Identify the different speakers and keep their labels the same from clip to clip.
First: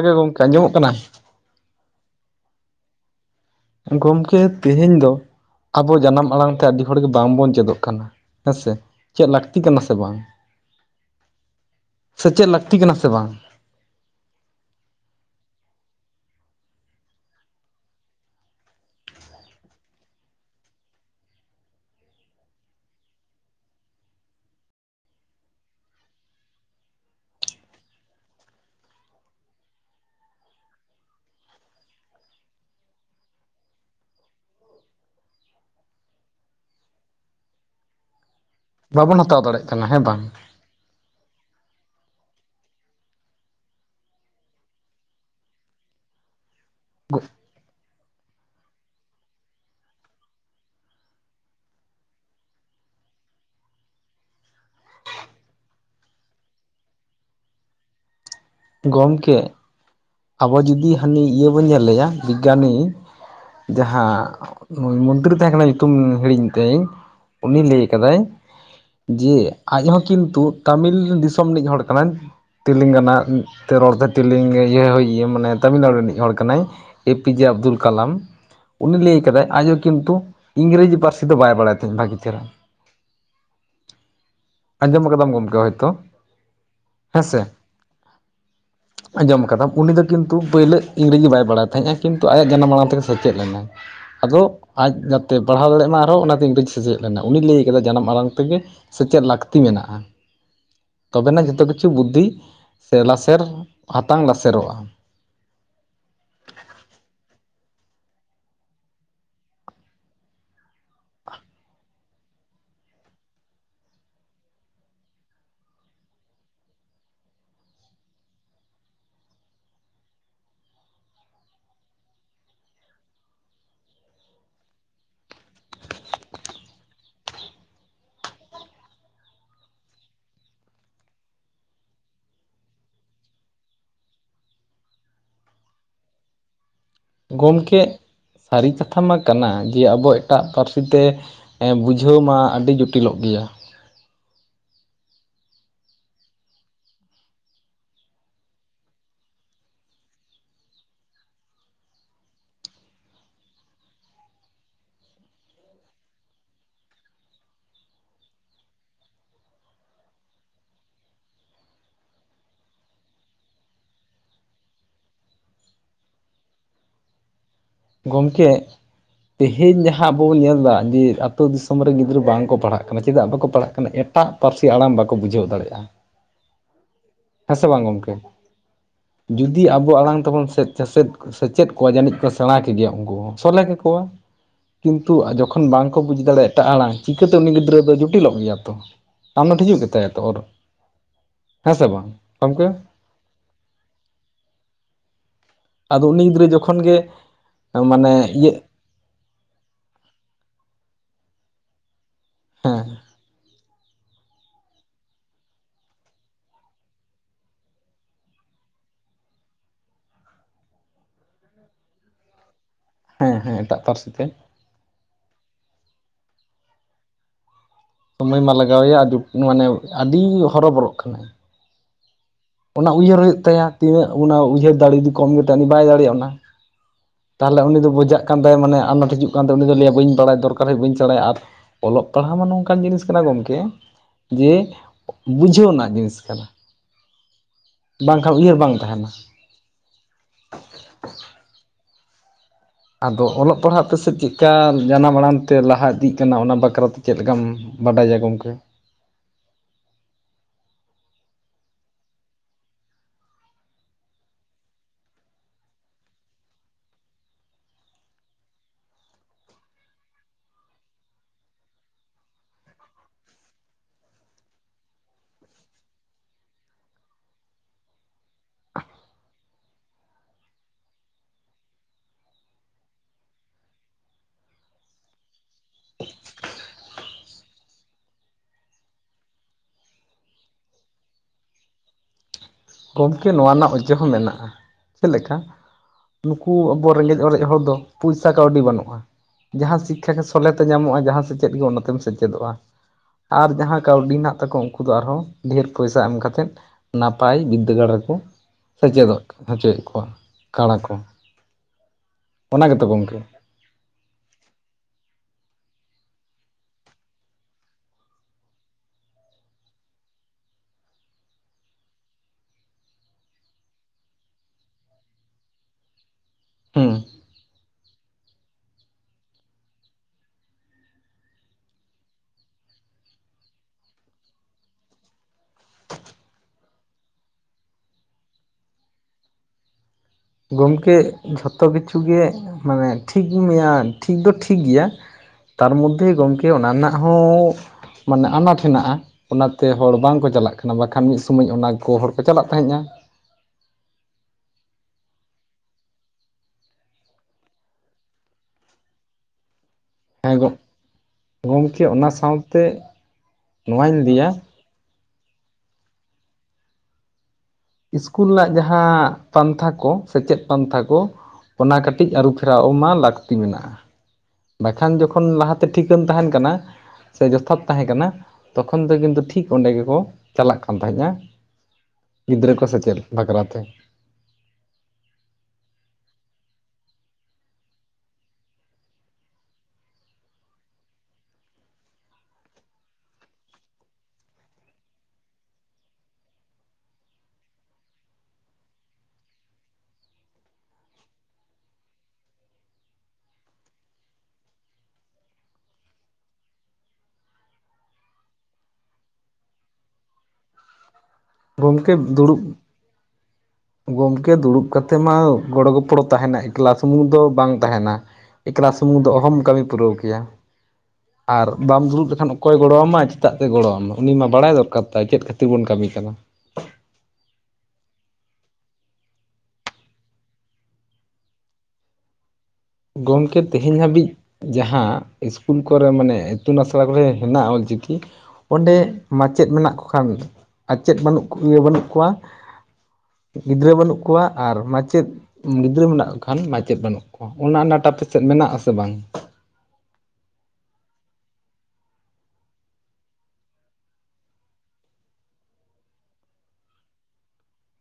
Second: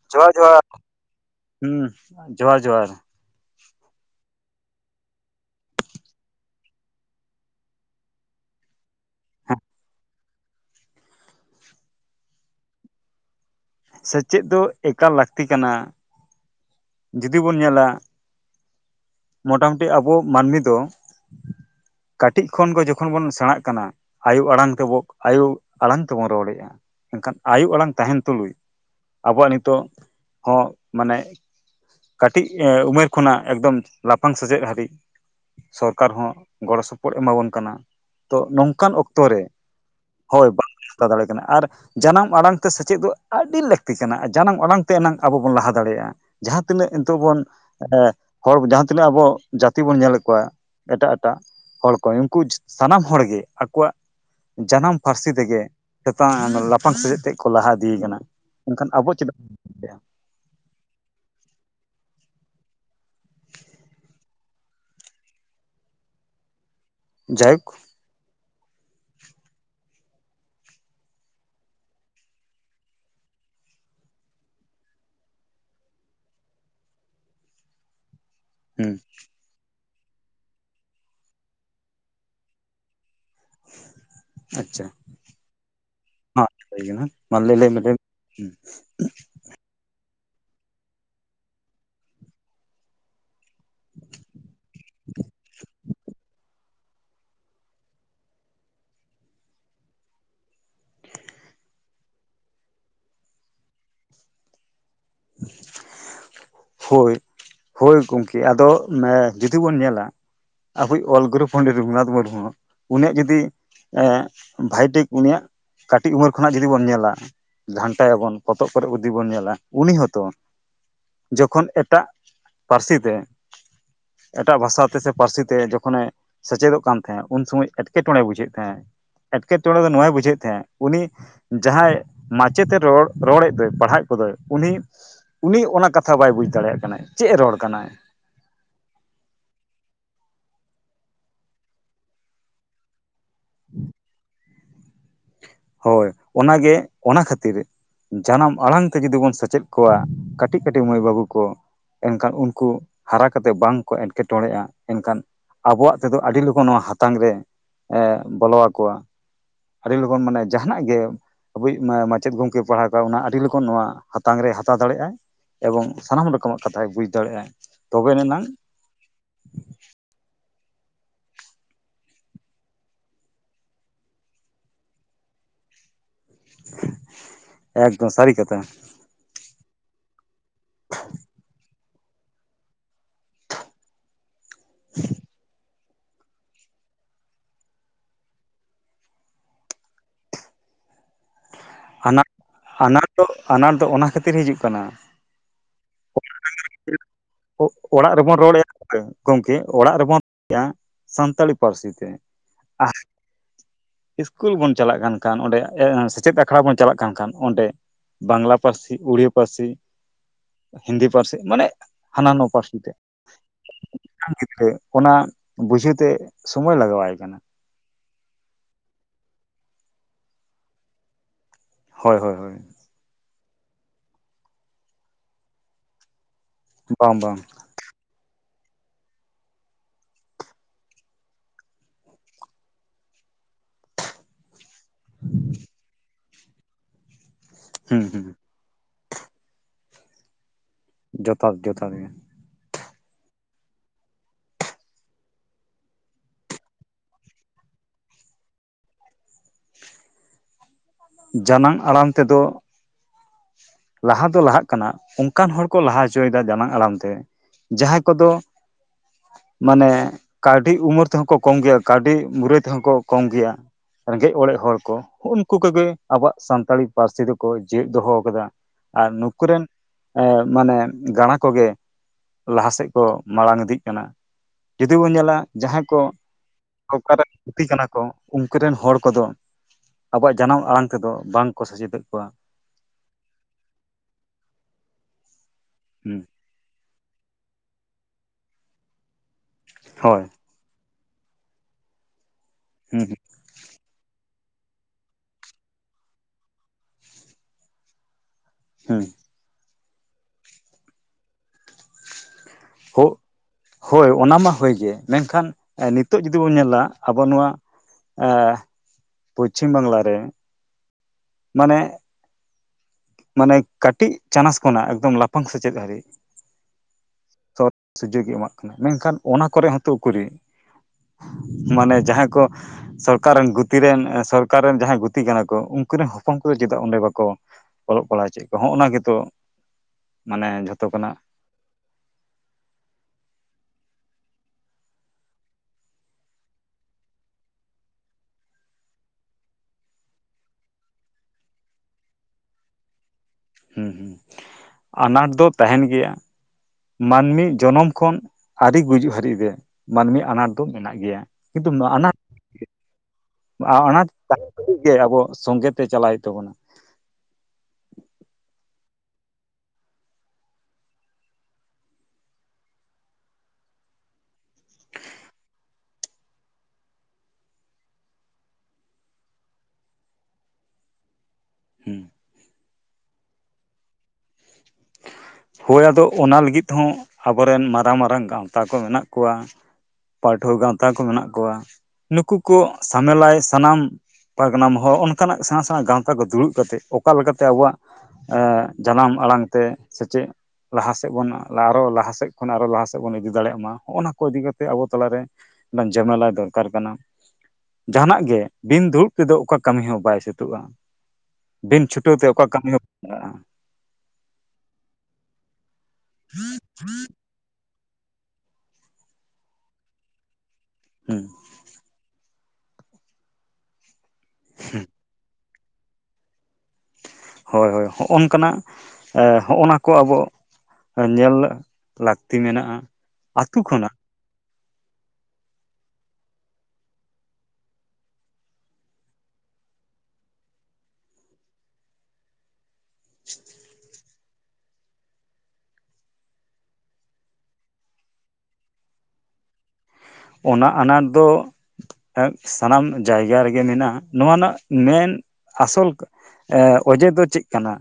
Speaker 1: ᱜᱮ
Speaker 2: ᱡᱚᱦᱟᱨ
Speaker 1: ᱜᱚᱢᱠᱮ
Speaker 2: ᱡᱚᱦᱟᱨ
Speaker 1: ᱟᱸᱡᱚᱢᱚᱜ ᱠᱟᱱᱟ
Speaker 2: ᱦᱩᱸ ᱡᱚᱦᱟᱨ ᱡᱚᱦᱟᱨ
Speaker 1: ᱜᱚᱢᱠᱮ ᱛᱮᱦᱮᱧ ᱫᱚ ᱟᱵᱚ ᱡᱟᱱᱟᱢ ᱟᱲᱟᱝ ᱛᱮ ᱟᱹᱰᱤ ᱦᱚᱲᱜᱮ ᱵᱟᱝ ᱵᱚᱱ ᱪᱮᱫᱚᱜ ᱠᱟᱱᱟ ᱦᱮᱸ ᱥᱮ ᱪᱮᱫ ᱞᱟᱹᱠᱛᱤ ᱠᱟᱱᱟ ᱥᱮ ᱵᱟᱝ ᱥᱮᱪᱮᱫ ᱞᱟᱹᱠᱛᱤ ᱠᱟᱱᱟ ᱥᱮ ᱵᱟᱝ
Speaker 2: ᱥᱮᱪᱮᱫ ᱫᱚ ᱮᱠᱟᱞ ᱞᱟᱹᱠᱛᱤ ᱠᱟᱱᱟ ᱡᱩᱫᱤ ᱵᱚᱱ ᱧᱮᱞᱟ ᱢᱚᱴᱟᱢᱩᱴᱤ ᱟᱵᱚ ᱢᱟᱹᱱᱢᱤ ᱫᱚ ᱠᱟᱹᱴᱤᱡ ᱠᱷᱚᱱ ᱜᱮ ᱡᱚᱠᱷᱚᱱ ᱵᱚᱱ ᱥᱮᱬᱟᱜ ᱠᱟᱱᱟ ᱟᱭᱳ ᱟᱲᱟᱝ ᱛᱮᱵᱚ ᱟᱭᱳ ᱟᱲᱟᱝ ᱛᱮᱵᱚᱱ ᱨᱚᱲᱮᱫ-ᱟ ᱮᱱᱠᱷᱟᱱ ᱟᱭᱩ ᱟᱲᱟᱝ ᱛᱟᱦᱮᱱ ᱛᱩᱞᱩᱡ ᱟᱵᱚᱣᱟᱜ ᱱᱤᱛᱚᱜ ᱦᱚᱸ ᱢᱟᱱᱮ ᱠᱟᱹᱴᱤᱡ ᱩᱢᱮᱨ ᱠᱷᱚᱱᱟᱜ ᱮᱠᱫᱚᱢ ᱞᱟᱯᱷᱟᱝ ᱥᱮᱪᱮᱫ ᱦᱟᱵᱤᱡ ᱥᱚᱨᱠᱟᱨ ᱦᱚᱸ ᱜᱚᱲᱚ ᱥᱚᱯᱚᱦᱚᱫ ᱮᱢᱟᱵᱚᱱ ᱠᱟᱱᱟ ᱛᱚ ᱱᱚᱝᱠᱟ ᱚᱱᱠᱟᱱ
Speaker 1: ᱵᱟᱵᱚᱱ
Speaker 2: ᱚᱠᱛᱚ
Speaker 1: ᱦᱟᱛᱟᱣ
Speaker 2: ᱨᱮ
Speaker 1: ᱫᱟᱲᱮᱭᱟᱜ ᱠᱟᱱᱟ ᱦᱮᱸ ᱵᱟᱝ
Speaker 2: ᱦᱳᱭ [unintelligible] ᱦᱟᱛᱟᱣ ᱫᱟᱲᱮ ᱠᱟᱱᱟ ᱟᱨ ᱡᱟᱱᱟᱢ ᱟᱲᱟᱝ ᱛᱮ ᱥᱮᱪᱮᱫ ᱫᱚ ᱟᱹᱰᱤ ᱞᱟᱹᱠᱛᱤ ᱠᱟᱱᱟ ᱡᱟᱱᱟᱢ ᱟᱲᱟᱝ ᱛᱮ ᱮᱱᱟᱝ ᱟᱵᱚ ᱵᱚᱱ ᱞᱟᱦᱟ ᱫᱟᱲᱮᱭᱟᱜ-ᱟ ᱡᱟᱦᱟᱸ ᱛᱤᱱᱟᱹᱜ ᱡᱟᱦᱟ ᱛᱤᱱᱚᱜ ᱵᱚᱱ ᱦᱚᱲ ᱡᱟᱦᱟᱸ ᱛᱤᱱᱟᱹᱜ ᱟᱵᱚ ᱡᱟᱹᱛᱤ ᱵᱚᱱ ᱧᱮᱞᱮᱫ ᱠᱚᱣᱟ ᱮᱴᱟᱜ ᱮᱴᱟᱜ ᱦᱚᱲ ᱠᱚ ᱩᱱᱠᱩ ᱥᱟᱱᱟᱢ ᱦᱚᱲᱜᱮ ᱟᱠᱚᱣᱟᱜ ᱡᱟᱱᱟᱢ ᱯᱟᱹᱨᱥᱤ ᱛᱮᱜᱮ ᱪᱮᱛᱟᱱ ᱞᱟᱯᱷᱟᱝ ᱥᱮᱪᱮᱫ ᱛᱮᱫ ᱠᱚ ᱞᱟᱦᱟ ᱤᱫᱤᱭ ᱠᱟᱱᱟ ᱮᱱᱠᱷᱟᱱ ᱟᱵᱚ ᱪᱮᱫᱟᱜ
Speaker 1: ᱜᱚᱢᱠᱮ ᱟᱵᱚ ᱡᱩᱫᱤ ᱦᱟᱹᱱᱤ ᱤᱭᱟᱹ ᱵᱚᱱ ᱧᱮᱞᱮᱭᱟ ᱵᱤᱜᱽᱜᱟᱱᱤ ᱡᱟᱦᱟᱸ ᱱᱩᱭ ᱢᱚᱱᱛᱨᱤ ᱛᱟᱦᱮᱸᱠᱟᱱᱟ ᱧᱩᱛᱩᱢ ᱦᱤᱲᱤᱧ ᱛᱮᱧ ᱩᱱᱤ
Speaker 2: ᱡᱟᱭᱦᱳᱠ
Speaker 1: ᱞᱟᱹᱭ ᱠᱟᱫᱟᱭ ᱡᱮ ᱟᱡ ᱦᱚᱸ ᱠᱤᱱᱛᱩ ᱛᱟᱹᱢᱤᱞ ᱫᱤᱥᱚᱢ ᱨᱤᱱᱤᱡ ᱦᱚᱲ ᱠᱟᱱᱟᱭ ᱛᱮᱞᱮᱝᱠᱟᱱᱟ ᱨᱚᱲᱛᱮ ᱛᱮᱞᱤᱝ ᱤᱭᱟᱹ ᱦᱩᱭᱩᱜ ᱢᱟᱱᱮ ᱛᱟᱹᱟᱢᱤᱞᱱᱟᱲᱩ ᱨᱤᱱᱤᱡ ᱦᱚᱲ ᱠᱟᱱᱟᱭ ᱮ ᱯᱤ ᱡᱮ ᱟᱵᱫᱩᱞ ᱠᱟᱞᱟᱢ
Speaker 2: ᱦᱩᱸ
Speaker 1: ᱩᱱᱤ ᱞᱟᱹᱭ ᱟᱠᱟᱫᱟᱭ ᱟᱭᱳ ᱠᱤᱱᱛᱩ ᱤᱝᱨᱮᱡᱤ ᱯᱟᱹᱨᱥᱤ ᱫᱚ ᱵᱟᱭ ᱵᱟᱲᱟᱭ ᱛᱟᱦᱮᱸᱫ ᱵᱷᱟᱜᱤ ᱪᱮᱦᱨᱟ
Speaker 2: ᱟᱪᱪᱷᱟ
Speaker 1: ᱟᱸᱡᱚᱢ ᱠᱟᱫᱟᱢ ᱜᱚᱝᱠᱮ ᱦᱚᱳᱭᱛᱳ
Speaker 2: ᱦᱩᱭ ᱠᱟᱱᱟ ᱢᱟ
Speaker 1: ᱦᱮᱸᱥᱮ
Speaker 2: ᱞᱟᱹᱭ ᱞᱟᱹᱭ ᱢᱮ ᱞᱟᱹᱭ ᱢᱮ
Speaker 1: ᱟᱸᱡᱚᱢ ᱟᱠᱟᱫᱟᱢ ᱩᱱᱤ ᱫᱚ ᱠᱤᱱᱛᱩ ᱯᱳᱭᱞᱳ ᱤᱝᱨᱮᱡᱤ ᱵᱟᱭ ᱵᱟᱲᱟᱭ ᱛᱟᱦᱮᱸᱜ-ᱟ ᱠᱤᱱᱛᱩ ᱟᱭᱟᱜ ᱡᱟᱱᱟᱢ ᱟᱲᱟᱝ ᱛᱮᱜᱮ ᱥᱮᱪᱮᱫ ᱞᱮᱱᱟᱭ ᱟᱫᱚ ᱟᱡ ᱡᱟᱛᱮ ᱯᱟᱲᱦᱟᱣ ᱫᱟᱲᱮᱭᱟᱜ ᱢᱟ ᱟᱨᱦᱚᱸ ᱚᱱᱟᱛᱮ ᱤᱝᱨᱮᱡᱤ ᱥᱮᱪᱮᱫ ᱞᱮᱱᱟ ᱩᱱᱤ ᱞᱟᱹᱭ ᱠᱟᱫᱟ ᱡᱟᱱᱟᱢ ᱟᱲᱟᱝ ᱛᱮᱜᱮ ᱥᱮᱪᱮᱫ ᱞᱟᱹᱠᱛᱤ ᱢᱮᱱᱟᱜ-ᱟ ᱛᱚᱵᱮᱱᱟᱜ ᱡᱚᱛᱚ ᱠᱤᱪᱷᱩ ᱵᱩᱫᱽᱫᱷᱤ ᱥᱮ ᱞᱟᱥᱮᱨ ᱦᱟᱛᱟᱝ ᱞᱟᱥᱮᱨᱚᱜ-ᱟ [unintelligible]
Speaker 2: ᱦᱳᱭ ᱦᱳᱭ ᱜᱚᱢᱠᱮ ᱟᱫᱚ ᱡᱩᱫᱤ ᱵᱚᱱ ᱧᱮᱞᱟ ᱟᱵᱚᱭᱤᱡ ᱚᱞ ᱜᱩᱨᱩ ᱯᱚᱱᱰᱤᱛ ᱨᱚᱜᱷᱩᱱᱟᱛᱷ ᱢᱩᱨᱢᱩ ᱩᱱᱤᱭᱟᱜ ᱡᱩᱫᱤ ᱮ ᱵᱷᱟᱭ ᱴᱷᱤᱠ ᱩᱱᱤᱭᱟᱜ ᱠᱟᱹᱴᱤᱡ ᱩᱢᱮᱨ ᱠᱷᱚᱱᱟᱜ ᱡᱩᱫᱤ ᱵᱚᱱ ᱧᱮᱞᱟ ᱜᱷᱟᱱᱴᱟᱭᱟᱵᱚᱱ ᱯᱚᱛᱚᱵ ᱠᱚᱨᱮ ᱡᱩᱫᱤ ᱵᱚᱱ ᱧᱮᱞᱟ ᱩᱱᱤ ᱦᱚᱛᱚ ᱡᱚᱠᱷᱚᱱ ᱮᱴᱟᱜ ᱯᱟᱹᱨᱥᱤ ᱛᱮ ᱮᱴᱟᱜ ᱵᱷᱟᱥᱟ ᱛᱮ ᱥᱮ ᱯᱟᱹᱨᱥᱤ ᱛᱮ ᱡᱚᱠᱷᱚᱱᱮ ᱥᱮᱪᱮᱫᱚᱜ ᱠᱟᱱ ᱛᱟᱦᱮᱸᱜ ᱩᱱ ᱥᱚᱢᱚᱭ ᱮᱴᱠᱮᱴᱚᱬᱮᱭ ᱵᱩᱡᱷᱟᱹᱣ ᱛᱟᱦᱮᱸᱜ ᱮᱴᱠᱮᱴᱚᱬᱮ ᱫᱚ ᱱᱚᱣᱟᱭ ᱵᱩᱡᱷᱟᱹᱣᱮᱫ ᱛᱟᱦᱮᱸᱫ ᱩᱱᱤ ᱡᱟᱦᱟᱸᱭ ᱢᱟᱪᱮᱫ ᱮ ᱨᱚᱲ ᱨᱚᱲᱮᱫ ᱫᱚᱭ ᱯᱟᱲᱦᱟᱜ ᱠᱚᱫᱚᱭ ᱩᱱᱤ ᱩᱱᱤ ᱚᱱᱟ ᱠᱟᱛᱷᱟ ᱵᱟᱭ ᱵᱩᱡᱽ ᱫᱟᱲᱮᱭᱟᱜ ᱠᱟᱱᱟᱭ ᱪᱮᱫ ᱮ ᱨᱚᱲ
Speaker 1: ᱜᱚᱢᱠᱮ
Speaker 2: ᱠᱟᱱᱟᱭ
Speaker 1: ᱥᱟᱹᱨᱤ ᱠᱟᱛᱷᱟ ᱢᱟ ᱠᱟᱱᱟ ᱡᱮ ᱟᱵᱚ ᱮᱴᱟᱜ ᱯᱟᱹᱨᱥᱤ ᱛᱮ ᱵᱩᱡᱷᱟᱹᱣ ᱢᱟ ᱟᱹᱰᱤ ᱡᱚᱴᱤᱞᱚᱜ ᱜᱮᱭᱟ
Speaker 2: [unintelligible] ᱦᱳᱭ ᱚᱱᱟᱜᱮ ᱚᱱᱟ ᱠᱷᱟᱹᱛᱤᱨ ᱡᱟᱱᱟᱢ ᱟᱲᱟᱝ ᱛᱮ ᱡᱩᱫᱤ ᱵᱚᱱ ᱥᱮᱪᱮᱫ ᱠᱚᱣᱟ ᱠᱟᱹᱴᱤᱡ ᱠᱟᱹᱴᱤᱡ ᱢᱟᱹᱭ ᱵᱟᱹᱵᱩ ᱠᱚ ᱮᱱᱠᱷᱟᱱ ᱩᱱᱠᱩ ᱦᱟᱨᱟ ᱠᱟᱛᱮᱫ ᱵᱟᱝ ᱠᱚ ᱮᱸᱴᱠᱮᱴᱚᱬᱮᱜ-ᱟ ᱮᱱᱠᱷᱟᱱ ᱟᱵᱚᱣᱟᱜ ᱛᱮᱫᱚ ᱟᱹᱰᱤ ᱞᱚᱜᱚᱱ ᱱᱚᱣᱟ ᱦᱟᱛᱟᱝ ᱨᱮ ᱵᱚᱞᱚ ᱟᱠᱚᱣᱟ ᱟᱹᱰᱤ ᱞᱚᱜᱚᱱ ᱢᱟᱱᱮ ᱡᱟᱦᱟᱱᱟᱜ ᱜᱮ ᱟᱵᱚᱭᱤᱡ ᱢᱟᱪᱮᱫ ᱜᱚᱝᱠᱮ ᱯᱟᱲᱦᱟᱣ ᱠᱚᱣᱟ ᱚᱱᱟ ᱟᱹᱰᱤ ᱞᱚᱜᱚᱱ ᱱᱚᱣᱟ ᱦᱟᱛᱟᱝ ᱨᱮᱭ ᱦᱟᱛᱟᱣ ᱫᱟᱲᱮᱭᱟᱜ ᱟᱭ ᱮᱵᱚᱝ ᱥᱟᱱᱟᱢ ᱨᱚᱠᱚᱢᱟᱜ ᱠᱟᱛᱷᱟᱭ ᱵᱩᱡᱽ ᱫᱟᱲᱮᱭᱟᱜ-ᱟ
Speaker 1: ᱜᱚᱢᱠᱮ ᱛᱮᱦᱮᱧ ᱡᱟᱦᱟᱸ ᱟᱵᱚ ᱵᱚᱱ ᱧᱮᱞᱫᱟ ᱡᱮ ᱟᱛᱳ ᱫᱤᱥᱚᱢ ᱨᱮ ᱜᱤᱫᱽᱨᱟᱹ ᱵᱟᱝᱠᱚ ᱯᱟᱲᱦᱟᱜ ᱠᱟᱱᱟ ᱪᱮᱫᱟᱜ ᱵᱟᱠᱚ ᱯᱟᱲᱦᱟᱜ ᱠᱟᱱᱟ ᱮᱴᱟᱜ ᱯᱟᱹᱨᱥᱤ ᱟᱲᱟᱝ ᱵᱟᱠᱚ ᱵᱩᱡᱷᱟᱹᱣ ᱫᱟᱲᱮᱭᱟᱜᱼᱟ ᱦᱮᱸ ᱥᱮ ᱵᱟᱝ
Speaker 2: ᱮᱠᱫᱚᱢ
Speaker 1: ᱜᱚᱢᱠᱮ?
Speaker 2: ᱥᱟᱹᱨᱤ ᱠᱟᱛᱷᱟ
Speaker 1: ᱡᱩᱫᱤ ᱟᱵᱚ ᱟᱲᱟᱝ ᱛᱮᱟᱵᱚᱱ ᱥᱮᱪᱮᱫᱼᱥᱮᱪᱮᱫ ᱠᱚᱣᱟ ᱡᱟᱹᱱᱤᱡ ᱠᱚ ᱥᱮᱬᱟ [unintelligible] ᱩᱱᱠᱩ ᱦᱚᱸ ᱥᱚᱞᱦᱮ ᱠᱮᱠᱚᱣᱟ ᱠᱤᱱᱛᱩ ᱡᱚᱠᱷᱚᱱ ᱵᱟᱝᱠᱚ ᱵᱩᱡᱽ ᱫᱟᱲᱮᱭᱟᱜ ᱮᱴᱟᱜ ᱟᱲᱟᱝ ᱪᱤᱠᱟᱹᱛᱮ ᱩᱱᱤ ᱜᱤᱫᱽᱨᱟᱹ ᱫᱚ ᱡᱚᱴᱤᱞᱚᱜ ᱜᱮᱭᱟ ᱛᱚ [unintelligible] ᱦᱤᱡᱩᱜ ᱜᱮᱛᱟᱭᱟᱛᱚ ᱚᱨ ᱦᱮᱸ ᱥᱮ ᱵᱟᱝ
Speaker 2: ᱟᱱᱟᱜ
Speaker 1: ᱜᱚᱢᱠᱮ
Speaker 2: ᱟᱱᱟᱴ ᱫᱚ ᱟᱱᱟᱴ ᱫᱚ ᱚᱱᱟ ᱠᱷᱟᱹᱛᱤᱨ ᱦᱤᱡᱩᱜ ᱠᱟᱱᱟ
Speaker 1: ᱟᱫᱚ ᱩᱱᱤ ᱜᱤᱫᱽᱨᱟᱹ ᱡᱚᱠᱷᱚᱱ ᱜᱮ ᱢᱟᱱᱮ
Speaker 2: ᱚᱲᱟᱜ ᱨᱮᱵᱚᱱ
Speaker 1: ᱤᱭᱟ. ᱜ
Speaker 2: ᱨᱚᱲᱮᱫᱼᱟ ᱜᱚᱢᱠᱮ ᱚᱲᱟᱜ ᱨᱮᱵᱚᱱᱼ [unintelligible] ᱟ ᱥᱟᱱᱛᱟᱲᱤ ᱯᱟᱹᱨᱥᱤ ᱛᱮ
Speaker 1: ᱦᱮᱸ
Speaker 2: ᱤᱥᱠᱩᱞ ᱵᱚᱱ ᱪᱟᱞᱟᱜ ᱠᱟᱱ ᱠᱷᱟᱱ ᱚᱸᱰᱮᱼᱥᱮᱪᱮᱫ ᱟᱠᱟᱱᱟ ᱟᱠᱷᱲᱟ ᱵᱚᱱ ᱪᱟᱞᱟᱜ ᱠᱟᱱ ᱠᱷᱟᱱ ᱚᱸᱰᱮ ᱵᱟᱝᱞᱟ ᱯᱟᱹᱨᱥᱤ ᱩᱲᱤᱭᱟ ᱯᱟᱹᱨᱥᱤ ᱦᱤᱱᱫᱤ ᱯᱟᱹᱨᱥᱤ ᱢᱟᱱᱮ ᱦᱟᱱᱟ ᱱᱚᱣᱟ ᱯᱟᱹᱨᱥᱤ ᱛᱮ
Speaker 1: ᱦᱮᱸ ᱦᱮᱸ ᱮᱴᱟᱜ ᱯᱟᱹᱨᱥᱤ ᱛᱮ
Speaker 2: ᱜᱤᱫᱽᱨᱟᱹ ᱚᱱᱟ ᱵᱩᱡᱷᱟᱹᱣᱛᱮ ᱥᱚᱢᱚᱭ ᱞᱟᱜᱟᱣᱟᱭ ᱠᱟᱱᱟ
Speaker 1: ᱥᱚᱢᱚᱭ ᱢᱟ ᱞᱟᱜᱟᱣᱮᱭᱟ ᱟᱨ ᱢᱟᱱᱮ ᱟᱹᱰᱤ ᱦᱚᱨᱚᱵᱚᱨᱚᱜ ᱠᱟᱱᱟᱭ
Speaker 2: ᱦᱳᱭ ᱦᱳᱭ ᱦᱳᱭ
Speaker 1: ᱚᱱᱟ ᱩᱭᱦᱟᱹᱨ ᱦᱩᱭᱩᱜ ᱛᱟᱭᱟ ᱛᱤᱱᱟᱹᱜ ᱚᱱᱟ ᱩᱭᱦᱟᱹᱨ ᱫᱟᱲᱮ ᱡᱩᱫᱤ ᱠᱚᱢ ᱜᱮ ᱛᱟᱭᱟᱭ ᱩᱱᱤ ᱵᱟᱭ ᱫᱟᱲᱮᱭᱟᱜᱼᱟ ᱚᱱᱟ
Speaker 2: ᱵᱟᱝ ᱵᱟᱝ
Speaker 1: ᱛᱟᱦᱚᱞᱮ ᱩᱱᱤ ᱫᱚ ᱵᱚᱡᱟᱜ ᱠᱟᱱ ᱛᱟᱭ ᱢᱟᱱᱮ ᱟᱱᱟᱴ ᱦᱤᱡᱩᱜ ᱠᱟᱱ ᱛᱟᱭ ᱩᱱᱤ ᱫᱚ ᱞᱟᱹᱭᱟ ᱵᱟᱹᱧ ᱵᱟᱲᱟᱭ ᱫᱚᱨᱠᱟᱨ ᱦᱩᱭᱩᱜ ᱵᱟᱹᱧ ᱥᱮᱲᱟᱭᱟ ᱟᱨ ᱚᱞᱚᱜ ᱯᱟᱲᱦᱟᱣ ᱢᱟ ᱱᱚᱝᱠᱟᱱ ᱡᱤᱱᱤᱥ ᱠᱟᱱᱟ ᱜᱚᱢᱠᱮ ᱡᱮ ᱵᱩᱡᱷᱟᱹᱣ ᱨᱮᱱᱟᱜ ᱡᱤᱱᱤᱥ ᱠᱟᱱᱟ
Speaker 2: ᱦᱩᱸ ᱦᱩᱸ
Speaker 1: ᱵᱟᱝᱠᱷᱟᱱ ᱩᱭᱦᱟᱹᱨ ᱵᱟᱝ ᱛᱟᱦᱮᱱᱟ
Speaker 2: ᱡᱚ ᱛᱷᱟᱛ ᱡᱚ ᱛᱷᱟᱛ ᱜᱮ
Speaker 1: ᱟᱫᱚ ᱚᱞᱚᱜ ᱯᱟᱲᱦᱟᱜ ᱛᱮ ᱥᱮᱫ ᱪᱮᱫ ᱠᱟ ᱡᱟᱱᱟᱢ ᱟᱲᱟᱝ ᱛᱮ ᱞᱟᱦᱟ ᱤᱫᱤᱜ ᱠᱟᱱᱟ ᱚᱱᱟ ᱵᱟᱠᱷᱨᱟᱛᱮ ᱪᱮᱫ ᱞᱮᱠᱟᱢ ᱵᱟᱰᱟᱭᱟ ᱜᱚᱢᱠᱮ
Speaker 2: ᱡᱟᱱᱟᱢ ᱟᱲᱟᱝ ᱛᱮ ᱫᱚ ᱞᱟᱦᱟ ᱫᱚ ᱞᱟᱦᱟᱜ ᱠᱟᱱᱟ ᱚᱱᱠᱟᱱ ᱦᱚᱲ ᱠᱚ ᱞᱟᱦᱟ ᱦᱚᱪᱚᱭᱮᱫᱟ ᱡᱟᱱᱟᱝ ᱟᱲᱟᱝ ᱛᱮ ᱡᱟᱦᱟᱸᱭ ᱠᱚᱫᱚ ᱢᱟᱱᱮ ᱠᱟᱹᱣᱰᱤ ᱩᱢᱮᱨ ᱛᱮᱦᱚᱸ ᱠᱚ ᱠᱚᱢ ᱜᱮᱭᱟ ᱠᱟᱹᱣᱰᱤ ᱢᱩᱨᱟᱹᱭ ᱛᱮᱦᱚᱸ ᱠᱚ ᱠᱚᱢ ᱜᱮᱭᱟ ᱨᱮᱸᱜᱮᱡ ᱚᱨᱮᱡ ᱦᱚᱲ ᱠᱚ ᱩᱱᱠᱩ ᱠᱚᱜᱮ ᱟᱵᱚᱣᱟᱜ ᱥᱟᱱᱛᱟᱲᱤ ᱯᱟᱹᱨᱥᱤ ᱫᱚᱠᱚ ᱡᱮᱣᱤᱫ ᱫᱚᱦᱚ ᱟᱠᱟᱫᱟ ᱟᱨ ᱱᱩᱠᱩ ᱨᱤᱱ ᱢᱟᱱᱮ ᱜᱟᱬᱟ ᱠᱚᱜᱮ ᱞᱟᱦᱟ ᱥᱮᱫ ᱠᱚ ᱢᱟᱲᱟᱝ ᱤᱫᱤᱜ ᱠᱟᱱᱟ ᱡᱩᱫᱤ ᱵᱚᱱ ᱧᱮᱞᱟ ᱡᱟᱦᱟᱸᱭ ᱠᱚ ᱚᱠᱟᱨᱮ ᱯᱩᱛᱤ ᱠᱟᱱᱟ ᱠᱚ ᱩᱱᱠᱩ ᱨᱤᱱ ᱦᱚᱲ ᱠᱚᱫᱚ ᱟᱵᱚᱣᱟᱜ ᱡᱟᱱᱟᱢ ᱟᱲᱟᱝ ᱛᱮᱫᱚ ᱵᱟᱝ ᱠᱚ ᱥᱮᱪᱮᱫᱮᱫ ᱠᱚᱣᱟ
Speaker 1: ᱜᱚᱢᱠᱮ ᱱᱚᱣᱟ ᱨᱮᱱᱟᱜ ᱚᱡᱮ ᱦᱚᱸ ᱢᱮᱱᱟᱜᱼᱟ ᱪᱮᱫ ᱞᱮᱠᱟ
Speaker 2: ᱦᱩᱸ
Speaker 1: ᱱᱩᱠᱩ ᱟᱵᱚ ᱨᱮᱸᱜᱮᱡ ᱚᱨᱮᱡ ᱦᱚᱲ ᱫᱚ ᱯᱚᱭᱥᱟ ᱠᱟᱹᱣᱰᱤ ᱵᱟᱹᱱᱩᱜᱼᱟ ᱡᱟᱦᱟᱸ ᱥᱤᱠᱷᱟ
Speaker 2: ᱦᱳᱭ
Speaker 1: [unintelligible] ᱥᱮᱫ [unintelligible] [unintelligible] ᱧᱟᱢᱚᱜᱼᱟ ᱡᱟᱦᱟᱸ ᱥᱮᱪᱮᱫ ᱜᱮ ᱚᱱᱟᱛᱮᱢ ᱥᱮᱪᱮᱫᱚᱜᱼᱟ
Speaker 2: ᱦᱩᱸ
Speaker 1: ᱟᱨ ᱡᱟᱦᱟᱸ ᱠᱟᱹᱣᱰᱤ ᱢᱮᱱᱟᱜ ᱛᱟᱠᱚᱣᱟ ᱩᱱᱠᱩ ᱫᱚ ᱟᱨᱦᱚᱸ ᱰᱷᱮᱨ ᱯᱚᱭᱥᱟ ᱮᱢ ᱠᱟᱛᱮᱫ ᱱᱟᱯᱟᱭ [unintelligible] ᱵᱤᱫᱽᱫᱟᱹᱜᱟᱲ ᱨᱮᱠᱚ
Speaker 2: ᱦᱩᱸ
Speaker 1: ᱥᱮᱪᱮᱫᱚᱜ ᱦᱚᱪᱚᱭᱮᱫ ᱠᱚᱣᱟ ᱠᱟᱲᱟ ᱠᱚ ᱚᱱᱟ ᱜᱮᱛᱚ ᱜᱚᱢᱠᱮ
Speaker 2: ᱦᱚᱭ ᱚᱱᱟ ᱢᱟ ᱦᱚᱭ ᱜᱮ ᱢᱮᱱᱠᱷᱟᱱ ᱱᱤᱛᱚᱜ ᱡᱩᱫᱤ ᱵᱚᱱ ᱧᱮᱞᱟ ᱟᱵᱚ ᱱᱚᱣᱟ ᱮᱼᱯᱚᱪᱷᱤᱢ ᱵᱟᱝᱞᱟ ᱨᱮ ᱢᱟᱱᱮ ᱢᱟᱱᱮ ᱠᱟᱹᱴᱤᱡ ᱪᱟᱱᱟᱪ ᱠᱷᱚᱱᱟᱜ ᱮᱠᱫᱚᱢ ᱞᱟᱯᱷᱟᱝ ᱥᱮᱪᱮᱫ ᱦᱟᱹᱨᱤᱡ
Speaker 1: ᱦᱩᱸ
Speaker 2: [unintelligible] ᱥᱩᱡᱚᱜᱽ ᱮ ᱮᱢᱟᱜ ᱠᱟᱱᱟ ᱢᱮᱱᱠᱷᱟᱱ ᱚᱱᱟ ᱠᱚᱨᱮ ᱦᱚᱸᱛᱚ ᱚᱠᱩᱨᱤ ᱢᱟᱱᱮ ᱡᱟᱦᱟᱸᱭ ᱠᱚ ᱥᱚᱨᱠᱟᱨ ᱨᱤᱱ ᱜᱩᱛᱤ ᱨᱮᱱ ᱥᱚᱨᱠᱟᱨ ᱨᱤᱱ ᱡᱟᱦᱟᱸᱭ ᱜᱩᱛᱤ ᱠᱟᱱᱟ ᱠᱚ ᱩᱱᱠᱩ ᱨᱮᱱ ᱦᱚᱯᱚᱱ ᱠᱚᱫᱚ ᱪᱮᱫᱟᱜ ᱚᱸᱰᱮ ᱵᱟᱠᱚ ᱚᱞᱚᱜ ᱯᱟᱲᱦᱟᱜ ᱪᱮᱫ ᱠᱚ ᱦᱚᱜᱼᱱᱟ ᱜᱮᱛᱚ ᱢᱟᱱᱮ ᱡᱷᱚᱛᱚ
Speaker 1: ᱜᱚᱢᱠᱮ
Speaker 2: ᱠᱷᱚᱱᱟᱜ
Speaker 1: ᱡᱷᱚᱛᱚ ᱠᱤᱪᱷᱩ ᱜᱮ ᱢᱟᱱᱮ ᱴᱷᱤᱠ ᱜᱮᱭᱟ ᱴᱷᱤᱠ ᱫᱚ ᱴᱷᱤᱠ ᱜᱮᱭᱟ ᱛᱟᱨ ᱢᱚᱫᱽᱫᱷᱮ ᱜᱚᱢᱠᱮ ᱚᱱᱟ ᱨᱮᱱᱟᱜ ᱦᱚᱸ ᱢᱟᱱᱮ ᱟᱱᱟᱴ ᱦᱮᱱᱟᱜᱼᱟ ᱚᱱᱟᱛᱮ ᱦᱚᱲ ᱵᱟᱝᱠᱚ ᱪᱟᱞᱟᱜ ᱠᱟᱱᱟ ᱵᱟᱠᱷᱟᱱ ᱢᱤᱫ ᱥᱚᱢᱚᱭ ᱚᱱᱟ ᱠᱚ ᱦᱚᱲ ᱠᱚ ᱪᱟᱞᱟᱜ ᱛᱟᱦᱮᱸᱫᱼᱟ
Speaker 2: ᱦᱩᱸ ᱟᱱᱟᱴ ᱫᱚ ᱛᱟᱦᱮᱱ ᱜᱮᱭᱟ᱾ ᱢᱟᱹᱱᱢᱤ ᱡᱚᱱᱚᱢ ᱠᱷᱚᱱ [inaudible] ᱟᱹᱨᱤ ᱜᱩᱡᱩᱜ ᱦᱟᱹᱨᱤ ᱨᱮ ᱢᱟᱹᱱᱢᱤ ᱟᱱᱟᱴ ᱫᱚ ᱢᱮᱱᱟᱜ ᱜᱮᱭᱟ ᱠᱤᱱᱛᱩ ᱱᱚᱣᱟ ᱟᱱᱟᱴ
Speaker 1: ᱥᱟᱣᱛᱮ
Speaker 2: ᱟ ᱟᱱᱟᱴ ᱛᱟᱦᱮᱱ ᱛᱩᱞᱩᱡ ᱜᱮ ᱟᱵᱚ ᱥᱚᱸᱜᱮ ᱛᱮ ᱪᱟᱞᱟᱜ ᱦᱩᱭᱩᱜ ᱛᱟᱵᱚᱱᱟ᱾
Speaker 1: ᱤᱥᱠᱩᱞ ᱞᱮᱱᱟᱜ ᱡᱟᱦᱟᱟᱸ ᱯᱟᱱᱛᱷᱟ ᱠᱚ ᱥᱮᱪᱮᱫ ᱯᱟᱱᱛᱷᱟ ᱠᱚᱪ ᱚᱱᱟ ᱠᱟᱹᱴᱤᱡ ᱟᱹᱨᱩ ᱯᱷᱮᱨᱟᱣ ᱚᱱᱟ ᱞᱟᱹᱠᱛᱤ ᱢᱮᱱᱟᱜᱼᱟ᱾ ᱵᱟᱠᱷᱟᱱ ᱡᱚᱠᱷᱚᱱ ᱞᱟᱦᱟᱛᱮ ᱴᱷᱤᱠᱮᱢ, ᱛᱟᱦᱮᱱ ᱠᱟᱱᱟ ᱥᱮ ᱡᱚᱛᱷᱟᱛ ᱛᱟᱦᱮᱸ ᱠᱟᱱᱟ ᱛᱚᱠᱷᱚᱱ ᱫᱚ ᱠᱤᱱᱛᱩ ᱴᱷᱤᱠ ᱚᱸᱰᱮ ᱜᱮᱠᱚ ᱪᱟᱞᱟᱜ ᱠᱟᱱ ᱛᱟᱦᱮᱸᱡᱼᱟ᱾ ᱜᱤᱫᱽᱨᱟᱹ ᱠᱚ ᱥᱮᱪᱮᱫ ᱵᱷᱠᱷᱨᱟᱛᱮ᱾
Speaker 2: ᱦᱚᱭ ᱟᱫᱚ ᱚᱱᱟ ᱞᱤᱹᱜᱤᱫ ᱦᱚᱸ ᱟᱵᱚ ᱨᱮᱱ ᱢᱟᱨᱟᱝ-ᱢᱟᱨᱟᱝ ᱜᱟᱶᱛᱟ ᱠᱚ ᱢᱮᱱᱟᱜ ᱠᱚᱣᱟ᱾ ᱯᱟᱹᱴᱷᱩᱣᱟᱹ ᱜᱟᱶᱛᱟ ᱠᱚ ᱢᱮᱱᱟᱜ ᱠᱚᱣᱟ [inaudible] ᱱᱩᱠᱩ ᱠᱚ ᱥᱟᱢᱮᱞᱟᱭ ᱥᱟᱱᱟᱢ ᱯᱟᱨᱟᱜᱽᱱᱟᱢ ᱦᱚᱸ ᱚᱱᱠᱟᱱᱟᱜ ᱥᱟᱣ ᱥᱟᱣ ᱜᱟᱶᱛᱟ ᱠᱚ ᱫᱩᱲᱩᱵ ᱠᱟᱛᱮᱫ ᱚᱠᱟ ᱞᱮᱠᱟᱛᱮ ᱟᱵᱚᱣᱟᱜ ᱮᱻ ᱡᱟᱱᱟᱢ ᱟᱲᱟᱝ ᱛᱮ ᱥᱮᱪᱮᱫ ᱞᱟᱦᱟ ᱥᱮᱫ ᱵᱚᱱ ᱟᱨᱦᱚ ᱞᱟᱦᱟ ᱥᱮᱫ ᱠᱷᱚᱱ ᱟᱨᱚ ᱞᱟᱦᱟ ᱥᱮᱫ ᱵᱚᱱ ᱤᱫᱤ ᱫᱟᱲᱮᱭᱟᱜ ᱢᱟ ᱦᱚᱸᱜᱚᱱᱟ ᱠᱚ ᱤᱫᱤ ᱠᱟᱛᱮᱜ ᱟᱵᱚ ᱛᱟᱞᱟᱨᱮ ᱡᱚᱢᱞᱟᱭ ᱫᱚᱨᱠᱟᱨ ᱠᱟᱱᱟ᱾ ᱡᱟᱦᱟᱱᱟᱜ ᱜᱮ ᱵᱤᱱ ᱫᱩᱲᱩᱵ ᱛᱮᱫᱚ ᱚᱠᱟ ᱠᱟᱹᱢᱤ ᱦᱚᱸ ᱵᱟᱭ ᱥᱟᱹᱛᱚᱜᱼᱟ᱾ ᱵᱤᱱ
Speaker 1: ᱜᱚᱢᱠᱮ
Speaker 2: ᱪᱷᱩᱴᱟᱹᱣ ᱛᱮ
Speaker 1: ᱫᱩᱲᱩᱵ
Speaker 2: ᱚᱠᱟ ᱠᱟᱹᱢᱤ ᱦᱚᱸ ᱵᱟ
Speaker 1: ᱜᱚᱢᱠᱮ ᱫᱩᱲᱩᱵ ᱠᱟᱛᱮᱫ ᱢᱟ ᱜᱚᱲᱚ ᱜᱚᱯᱚᱲᱚ ᱛᱟᱦᱮᱱᱟ, ᱮᱠᱞᱟ ᱥᱩᱢᱩᱝ ᱫᱚ ᱵᱟᱝ ᱛᱟᱦᱮᱱᱟ᱾ ᱮᱠᱞᱟ ᱥᱩᱢᱩᱝ ᱫᱚ ᱚᱦᱚᱢ ᱠᱟᱹᱢᱤ ᱯᱩᱨᱟᱹᱣ ᱠᱮᱭᱟ᱾
Speaker 2: ᱦᱩᱸ
Speaker 1: ᱟᱨ ᱵᱟᱢ ᱫᱩᱲᱩᱵ ᱞᱮᱠᱷᱟᱱ ᱚᱠᱚᱭ ᱜᱚᱲᱚᱣᱟᱢᱟ ᱪᱮᱛᱟᱜ ᱛᱮᱭ ᱜᱚᱲᱚᱣᱟᱢᱟ ᱩᱱᱤ ᱢᱟ ᱵᱟᱲᱟᱭ ᱫᱚᱨᱠᱟᱨ ᱛᱟᱭ ᱪᱮᱫ ᱠᱷᱟᱹᱛᱤᱨ ᱵᱚᱱ ᱠᱟᱹᱢᱤ ᱠᱟᱱᱟ᱾
Speaker 2: ᱦᱳᱭ ᱦᱳᱭ ᱦᱚᱜᱼᱚᱱᱚᱝ ᱠᱟᱱᱟᱜ ᱦᱚᱜᱼᱚᱱᱟᱠᱚ ᱟᱵᱚ ᱮ ᱧᱮᱞ [inaudible] ᱞᱟᱹᱠᱛᱤ ᱢᱮᱱᱟᱜᱼᱟ ᱾
Speaker 1: ᱜᱚᱝᱠᱮ ᱛᱮᱦᱮᱧ ᱦᱟᱹᱵᱤᱡ ᱡᱟᱦᱟᱸ ᱤᱥᱠᱩᱞ ᱠᱚᱨᱮ ᱢᱟᱱᱮ ᱤᱛᱩᱱ ᱟᱥᱲᱟ ᱠᱚᱨᱮ ᱦᱮᱱᱟᱜᱼᱟ ᱚᱞ ᱪᱤᱠᱤ ᱚᱸᱰᱮ ᱢᱟᱪᱮᱫ ᱢᱮᱱᱟᱜ ᱠᱚ ᱠᱷᱟᱱ, ᱟᱪᱮᱫ ᱵᱟᱹᱱᱩᱜ ᱤᱭᱹᱟ ᱵᱟᱹᱱᱩᱜ ᱠᱚᱣᱟ᱾ ᱜᱤᱫᱽᱨᱟᱹ ᱵᱟᱹᱱᱩᱜ ᱠᱩᱣᱟ ᱟᱨ ᱢᱟᱪᱮᱫ [inaudible] ᱜᱤᱫᱽᱨᱟᱹ ᱢᱮᱱᱟᱜ ᱠᱚ ᱠᱷᱟᱱ ᱢᱟᱪᱮᱫ ᱵᱟᱹᱱᱩᱜ ᱠᱚᱣᱟ᱾ ᱚᱱᱟ ᱚᱱᱟᱴᱟᱜ ᱟᱯᱮ ᱥᱮᱫ ᱢᱮᱱᱟᱜ ᱟᱥᱮ ᱵᱟᱝ?
Speaker 2: ᱚᱱᱟ ᱟᱱᱟᱴ ᱫᱚ [unintelligible] ᱥᱟᱱᱟᱢ ᱡᱟᱭᱜᱟ ᱨᱮᱜᱮ ᱢᱮᱱᱟᱜᱼᱟ ᱱᱚᱣᱟ ᱨᱮᱱᱟᱜ ᱢᱮᱱ ᱟᱥᱚᱞ ᱮᱸ ᱚᱡᱮ ᱫᱚ ᱪᱮᱫ ᱠᱟᱱᱟ?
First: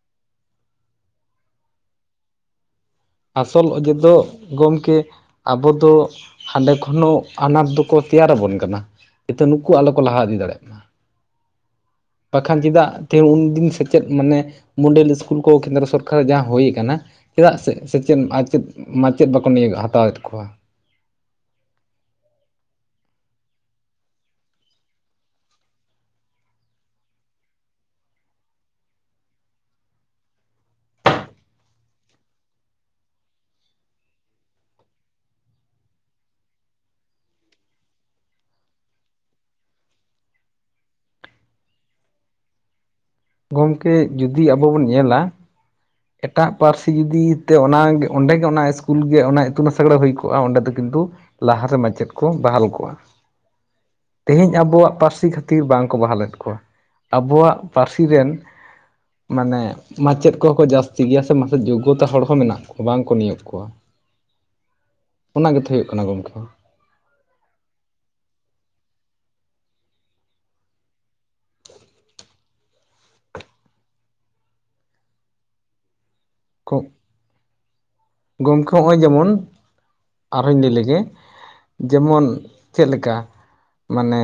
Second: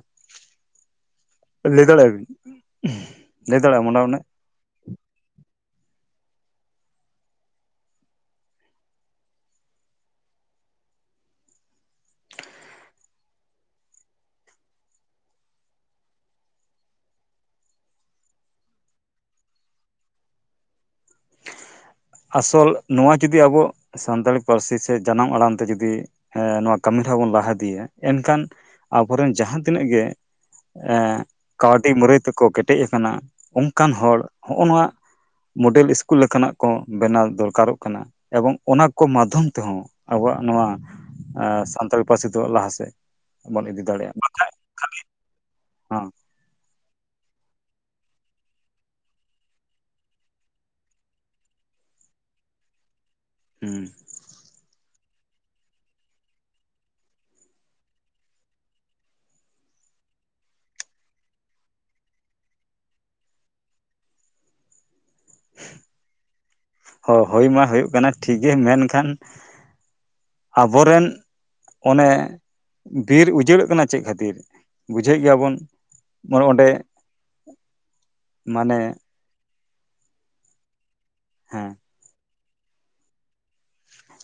Speaker 2: ᱞᱟᱹᱭ ᱫᱟᱲᱮᱭᱟ ᱵᱤᱱ? [unintelligible]
Speaker 1: ᱟᱥᱚᱞ ᱚᱡᱮ ᱫᱚ
Speaker 2: ᱢᱚᱴᱟᱢᱩᱴᱤ
Speaker 1: ᱜᱚᱢᱠᱮ ᱟᱵᱚ ᱫᱚ ᱦᱟᱸᱰᱮ ᱠᱷᱚᱱ ᱦᱚᱸ ᱟᱱᱟᱴ ᱫᱚᱠᱚ ᱛᱮᱭᱟᱨ ᱟᱵᱚᱱ ᱠᱟᱱᱟ᱾ ᱱᱤᱛᱚ ᱱᱩᱠᱩ ᱟᱞᱚ ᱠᱚ ᱞᱟᱦᱟ ᱤᱫᱤ ᱫᱟᱲᱮᱜ ᱢᱟ [inaudible] ᱵᱟᱠᱷᱟᱱ ᱪᱮᱫᱟᱜ ᱛᱮ ᱩᱱᱫᱤᱱ ᱥᱮᱪᱮᱫ ᱢᱟᱱᱮ ᱢᱚᱰᱮᱞ ᱤᱥᱠᱩᱞ ᱠᱚ ᱠᱮᱱᱫᱨᱚ ᱥᱚᱨᱠᱟᱨ ᱟᱜ ᱡᱟᱦᱟᱸ ᱦᱩᱭ ᱠᱟᱱᱟ ᱪᱮᱫᱟᱜ ᱥᱮ ᱥᱮᱪᱮᱫ ᱟᱪᱮᱫ ᱢᱟᱪᱮᱫ ᱵᱟᱠᱚ ᱱᱭᱟᱹᱠ ᱦᱟᱛᱟᱣᱮᱫ ᱠᱚᱣᱟ᱾
Speaker 2: ᱟᱥᱚᱞ ᱱᱚᱣᱟ ᱡᱩᱫᱤ ᱟᱵᱚ ᱥᱟᱱᱛᱟᱲᱤ ᱯᱟᱹᱨᱥᱤ ᱥᱮ ᱡᱟᱱᱟᱢ ᱟᱲᱟᱝ ᱛᱮ ᱡᱩᱫᱤ ᱮᱸ ᱱᱚᱣᱟ ᱠᱟᱹᱢᱤ ᱫᱚ ᱦᱟᱜ ᱵᱚᱱ ᱞᱟᱦᱟ ᱤᱫᱤᱭᱟ᱾ ᱮᱱᱠᱷᱟᱱ ᱟᱵᱚᱨᱮᱱ ᱡᱟᱦᱟᱸ ᱛᱤᱱᱟᱹᱜ ᱜᱮ ᱮᱸᱻ ᱠᱟᱹᱣᱰᱤ ᱢᱩᱹᱨᱟᱹᱭ ᱛᱮᱠᱚ ᱠᱮᱴᱮᱡ ᱟᱠᱟᱱᱟ ᱚᱱᱠᱟᱱ ᱦᱚᱲ ᱦᱚᱜ-ᱚ ᱱᱚᱣᱟ ᱢᱚᱰᱮᱞ ᱤᱥᱠᱩᱞ ᱞᱮᱠᱟᱱᱟᱜ ᱠᱚ ᱵᱮᱱᱟᱣ ᱫᱚᱨᱠᱟᱨᱚᱜ ᱠᱟᱱᱟ ᱮᱵᱚᱝ ᱚᱱᱟ ᱠᱚ ᱢᱟᱫᱷᱚᱢ ᱛᱮᱦᱚᱸ ᱟᱵᱚᱣᱟᱜ ᱱᱚᱣᱟ ᱮ ᱥᱟᱱᱛᱟᱲᱤ ᱯᱟᱹᱨᱥᱤ ᱛᱚ ᱞᱟᱦᱟ ᱥᱮᱜ
Speaker 1: ᱜᱚᱢᱠᱮ ᱡᱩᱫᱤ ᱟᱵᱚ ᱵᱚᱱ ᱧᱮᱞᱟ,
Speaker 2: ᱦᱮᱸ
Speaker 1: ᱮᱴᱟᱜ ᱯᱟᱹᱨᱥᱤ ᱡᱩᱫᱤ ᱛᱮ ᱚᱱᱟ ᱜᱮ ᱚᱸᱰᱮ ᱜᱮ ᱚᱱᱟ ᱤᱥᱠᱩᱞ ᱜᱮ ᱚᱱᱟ ᱤᱛᱩᱱ ᱟᱥᱲᱟ ᱦᱩᱭ ᱠᱚᱜᱼᱟ ᱚᱸᱰᱮ ᱫᱚ ᱠᱤᱱᱛᱩ ᱞᱟᱦᱟ ᱨᱮ ᱢᱟᱪᱮᱫ ᱠᱚ ᱵᱟᱦᱟᱞ ᱠᱚᱜᱟ᱾
Speaker 2: ᱦᱩᱸ
Speaker 1: ᱛᱮᱦᱮᱧ ᱟᱵᱚᱣᱟᱜ ᱯᱟᱹᱨᱥᱤ ᱠᱷᱟᱹᱛᱤᱨ ᱵᱟᱝᱠᱚ ᱵᱟᱦᱟᱞᱮᱫ ᱠᱚᱣᱟ ᱾ ᱟᱵᱚᱣᱟᱜ ᱯᱟᱹᱨᱥᱤ ᱨᱮᱱ ᱢᱟᱱᱮ ᱢᱟᱪᱮᱫ ᱠᱚᱦᱚ ᱠᱚ ᱡᱟᱹᱥᱛᱤ ᱪᱤᱜ ᱜᱮᱭᱟ ᱥᱮ ᱢᱟᱥᱮ ᱡᱚᱜᱚᱛᱟ ᱦᱚᱲ ᱦᱚᱸ ᱢᱮᱱᱟᱜ ᱠᱚᱣᱟ ᱵᱟᱝ ᱠᱚ ᱱᱤᱭᱟᱹᱜ ᱠᱚᱣᱟ ᱚᱱᱟ ᱜᱮᱛᱚ ᱦᱩᱭᱩᱜ ᱠᱟᱱᱟ ᱜᱚᱝᱠᱮ
Speaker 2: ᱦᱚ ᱦᱳᱭ ᱢᱟ ᱦᱩᱭᱩᱜ ᱠᱟᱱᱟ ᱴᱷᱤᱠ ᱜᱮ ᱢᱮᱱ ᱠᱷᱟᱱ ᱟᱵᱚᱨᱮᱱ ᱚᱱᱮ ᱵᱤᱨ ᱩᱡᱟᱹᱲᱚᱜ ᱠᱟᱱᱟ ᱪᱮᱫ ᱠᱷᱟᱹᱛᱤᱨ ᱵᱩᱡᱷᱟᱹᱜ ᱜᱮᱭᱟ ᱵᱚᱱ ᱚᱱᱮ ᱚᱸᱰᱮ
Speaker 1: ᱜᱚᱢᱠᱮ
Speaker 2: ᱢᱟᱱᱮ
Speaker 1: ᱦᱚᱸᱜᱼᱚᱭ ᱡᱮᱢᱚᱱ ᱟᱨᱦᱚᱧ ᱞᱟᱹᱭ ᱞᱮᱜᱮ
Speaker 2: ᱦᱮᱸ
Speaker 1: ᱡᱮᱢᱚᱱ ᱪᱮᱫ ᱞᱮᱠᱟ ᱢᱟᱱᱮ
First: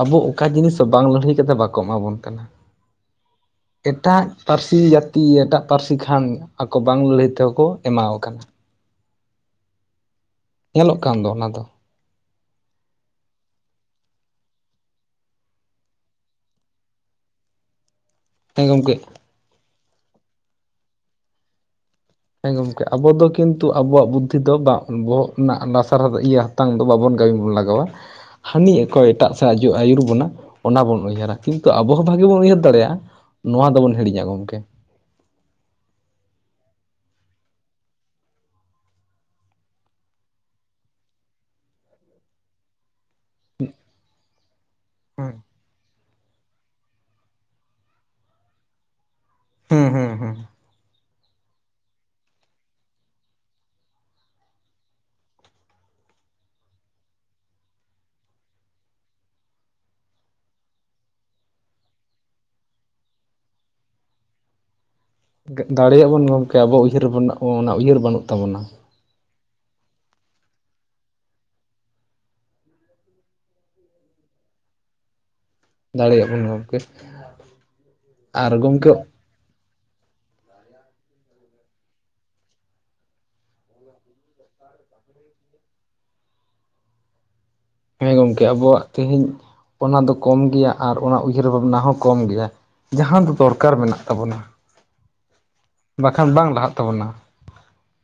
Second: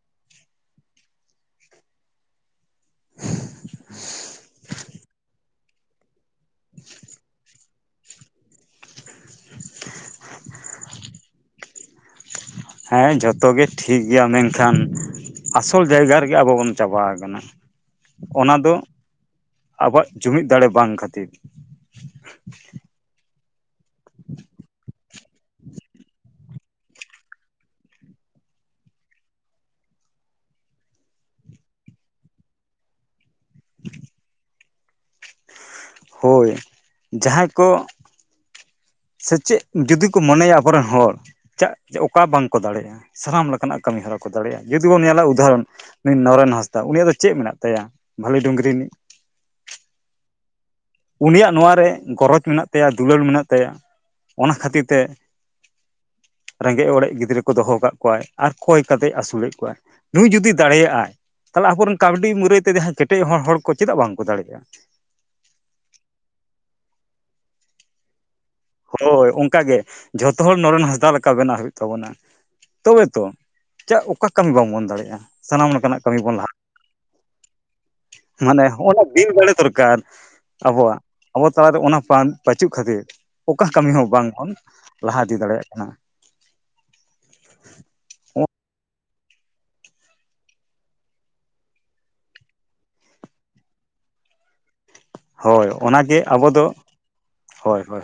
Speaker 1: ᱟᱵᱚ ᱚᱠᱟ ᱡᱤᱱᱤᱥ ᱵᱟᱝ ᱞᱟᱹᱲᱦᱟᱹᱭ ᱠᱟᱛᱮ ᱵᱟᱠᱚ ᱮᱢᱟ ᱵᱚᱱ ᱠᱟᱱᱟ ᱮᱴᱟᱜ ᱯᱟᱹᱨᱥᱤ ᱡᱟᱹᱛᱤ ᱮᱴᱟᱜ ᱯᱟᱹᱨᱥᱤ ᱠᱷᱟᱱ ᱟᱠᱚ ᱵᱟᱝ ᱞᱟᱹᱲᱦᱟᱹᱭ ᱛᱮᱦᱚᱸ ᱠᱚ ᱮᱢᱟᱣ ᱠᱟᱱᱟ
Speaker 2: [inaudible]
Speaker 1: ᱧᱮᱞᱚᱜ ᱠᱟᱱ ᱫᱚ ᱚᱱᱟ ᱫᱚ
Speaker 2: ᱦᱮᱸ ᱡᱚᱛᱚ ᱜᱮ ᱴᱷᱤᱠ ᱜᱮᱭᱟ ᱢᱮᱱ ᱠᱷᱟᱱ ᱟᱥᱚᱞ ᱡᱟᱭᱜᱟ ᱨᱮᱜᱮ ᱟᱵᱚ ᱵᱚᱱ ᱪᱟᱵᱟ ᱠᱟᱱᱟ ᱚᱱᱟ
Speaker 1: ᱦᱮᱸ
Speaker 2: ᱫᱚ
Speaker 1: ᱜᱚᱢᱠᱮ
Speaker 2: ᱟᱵᱚᱣᱟᱜ ᱡᱩᱢᱤᱫ ᱫᱟᱲᱮ ᱵᱟᱝ ᱠᱷᱟᱹᱛᱤᱨ
Speaker 1: ᱦᱮᱸ ᱜᱚᱢᱠᱮ ᱟᱵᱚ ᱫᱚ ᱠᱤᱱᱛᱩ ᱟᱵᱚᱣᱟᱜ ᱵᱩᱫᱽᱫᱷᱤ ᱫᱚ ᱵᱟᱝ ᱵᱚᱦᱚᱜ ᱨᱮᱱᱟᱜ ᱞᱟᱛᱟᱨ ᱤᱭᱟᱹ ᱛᱟᱝ ᱫᱚ ᱵᱟᱵᱚᱱ ᱠᱟᱹᱢᱤ ᱵᱚᱱ ᱞᱟᱜᱟᱣᱟ ᱦᱟᱹᱱᱤ ᱚᱠᱚᱭ ᱮᱴᱟᱜ ᱥᱮᱫ ᱟᱡᱚ ᱟᱹᱭᱩᱨ ᱵᱚᱱᱟ ᱚᱱᱟ ᱵᱚᱱ ᱩᱭᱦᱟᱹᱨᱟ ᱠᱤᱱᱛᱩ ᱟᱵᱚ ᱦᱚᱸ ᱵᱷᱟᱜᱤ ᱵᱚᱱ ᱩᱭᱦᱟᱹᱨ ᱫᱟᱲᱮᱭᱟᱜᱼᱟ ᱱᱚᱣᱟ ᱫᱚ ᱵᱚᱱ ᱦᱤᱲᱤᱧᱟ ᱜᱚᱢᱠᱮ
Speaker 2: ᱦᱚᱭ ᱡᱟᱦᱟᱸᱭ ᱠᱚ ᱥᱮᱪᱮᱫ ᱡᱩᱫᱤ ᱠᱚ ᱢᱚᱱᱮᱭᱟ ᱟᱵᱚ ᱨᱮᱱ ᱦᱚᱲ ᱪᱟᱜ ᱚᱠᱟ ᱵᱟᱝ ᱠᱚ ᱫᱟᱲᱮ ᱟ ᱥᱟᱱᱟᱢ ᱞᱮᱠᱟᱱᱟᱜ ᱠᱟᱹᱢᱤ ᱦᱚᱨᱟ ᱠᱚ ᱫᱟᱲᱮᱭᱟᱜᱼᱟ ᱡᱩᱫᱤ ᱵᱚᱱ ᱧᱮᱞᱟ
Speaker 1: ᱦᱩᱸ
Speaker 2: ᱩᱫᱟ ᱦᱚᱨᱚᱱ ᱱᱩᱭ ᱱᱚᱨᱮᱱ ᱦᱟᱸᱥᱫᱟ ᱩᱱᱤᱭᱟᱜ ᱫᱚ ᱪᱮᱫ ᱢᱮᱱᱟᱜ ᱛᱟᱭᱟ ᱵᱷᱟᱞᱤ ᱰᱩᱝᱨᱤ ᱨᱤᱱᱤᱡ
Speaker 1: ᱦᱩᱸ ᱦᱩᱸ ᱦᱩᱸ
Speaker 2: ᱩᱱᱤᱭᱟᱜ ᱱᱚᱣᱟ ᱨᱮ ᱜᱚᱨᱚᱡᱽ ᱢᱮᱱᱟᱜ ᱛᱟᱭᱟ ᱫᱩᱞᱟᱹᱲ ᱢᱮᱱᱟᱜ ᱛᱟᱭᱟ ᱚᱱᱟ ᱠᱷᱟᱹᱛᱤᱨ ᱛᱮ ᱨᱮᱸᱜᱮᱡ ᱚᱨᱮᱡ ᱜᱤᱫᱽᱨᱟᱹ ᱠᱚ ᱫᱚᱦᱚ ᱠᱟᱫ ᱠᱚᱣᱟᱭ ᱟᱨ ᱠᱚᱭ ᱠᱟᱛᱮᱜ ᱟᱹᱥᱩᱞᱮᱫ ᱠᱚᱣᱟᱭ ᱱᱩᱭ ᱡᱩᱫᱤ ᱫᱟᱲᱮᱭᱟᱜᱼᱟᱭ ᱛᱟᱦᱚᱞᱮ ᱟᱵᱚᱨᱮᱱ ᱠᱟᱹᱣᱰᱤ ᱢᱩᱨᱟᱹᱭ ᱛᱮ ᱡᱟᱦᱟᱸᱭ ᱠᱮᱴᱮᱡ ᱦᱚᱲ ᱦᱚᱲ ᱠᱚ ᱪᱮᱫᱟᱜ ᱵᱟᱝ ᱠᱚ ᱫᱟᱲᱮᱭᱟᱜᱼᱟ
Speaker 1: ᱫᱟᱲᱮᱭᱟᱜ ᱵᱚᱱ ᱜᱚᱢᱠᱮ ᱟᱵᱚ ᱩᱭᱦᱟᱹᱨ ᱚᱱᱟ ᱩᱭᱦᱟᱹᱨ ᱵᱟᱹᱱᱩᱜ ᱛᱟᱵᱚᱱᱟ
Speaker 2: ᱦᱳᱭ ᱚᱱᱠᱟ ᱜᱮ ᱡᱷᱚᱛᱚ ᱦᱚᱲ ᱱᱚᱨᱮᱱ ᱦᱟᱸᱥᱫᱟ ᱞᱮᱠᱟ ᱵᱮᱱᱟᱣ ᱦᱩᱭᱩᱜ ᱛᱟᱵᱚᱱᱟ ᱛᱚᱵᱮ ᱛᱚ ᱪᱮᱫ ᱚᱠᱟ ᱠᱟᱹᱢᱤ ᱵᱟᱝ ᱵᱚᱱ ᱫᱟᱲᱮᱭᱟᱜᱼᱟ ᱥᱟᱱᱟᱢ ᱞᱮᱠᱟᱱᱟᱜ ᱠᱟᱹᱢᱤ ᱵᱚᱱ ᱞᱟᱦᱟᱼᱟ
Speaker 1: [inaudible] ᱟᱨ
Speaker 2: ᱢᱟᱱᱮ
Speaker 1: ᱜᱚᱢᱠᱮ
Speaker 2: ᱦᱚᱸᱜᱼᱱᱟ ᱵᱤᱱ ᱵᱟᱲᱮ ᱫᱚᱨᱠᱟᱨ ᱟᱵᱚᱣᱟᱜ ᱟᱵᱚ ᱛᱟᱞᱟᱨᱮ ᱚᱱᱟ ᱯᱨᱟᱱ ᱯᱟᱪᱩᱜ ᱠᱷᱟᱹᱛᱤᱨ ᱚᱠᱟ ᱠᱟᱹᱢᱤ ᱦᱚᱸ ᱵᱟᱝ ᱵᱚᱱ ᱞᱟᱦᱟ ᱤᱫᱤ ᱫᱟᱲᱮᱭᱟᱜ ᱠᱟᱱᱟ
Speaker 1: ᱦᱮᱸ ᱜᱚᱢᱠᱮ ᱟᱵᱚᱣᱟᱜ ᱛᱮᱦᱤᱧ ᱚᱱᱟ ᱫᱚ ᱠᱚᱢ ᱜᱮᱭᱟ ᱟᱨ ᱚᱱᱟ ᱩᱭᱦᱟᱹᱨ ᱵᱷᱟᱵᱽᱱᱟ ᱦᱚᱸ ᱠᱚᱢ ᱜᱮᱭᱟ ᱡᱟᱦᱟᱸ ᱫᱚ ᱫᱚᱨᱠᱟᱨ ᱢᱮᱱᱟᱜ ᱛᱟᱵᱚᱱᱟ
Speaker 2: ᱦᱳᱭ ᱚᱱᱟᱜᱮ
Speaker 1: ᱵᱟᱠᱷᱟᱱ
Speaker 2: ᱟᱵᱚ
Speaker 1: ᱵᱟᱝ
Speaker 2: ᱫᱚ
Speaker 1: ᱞᱟᱦᱟᱜ ᱛᱟᱵᱚᱱᱟ
Speaker 2: ᱦᱳᱭ ᱦᱳᱭ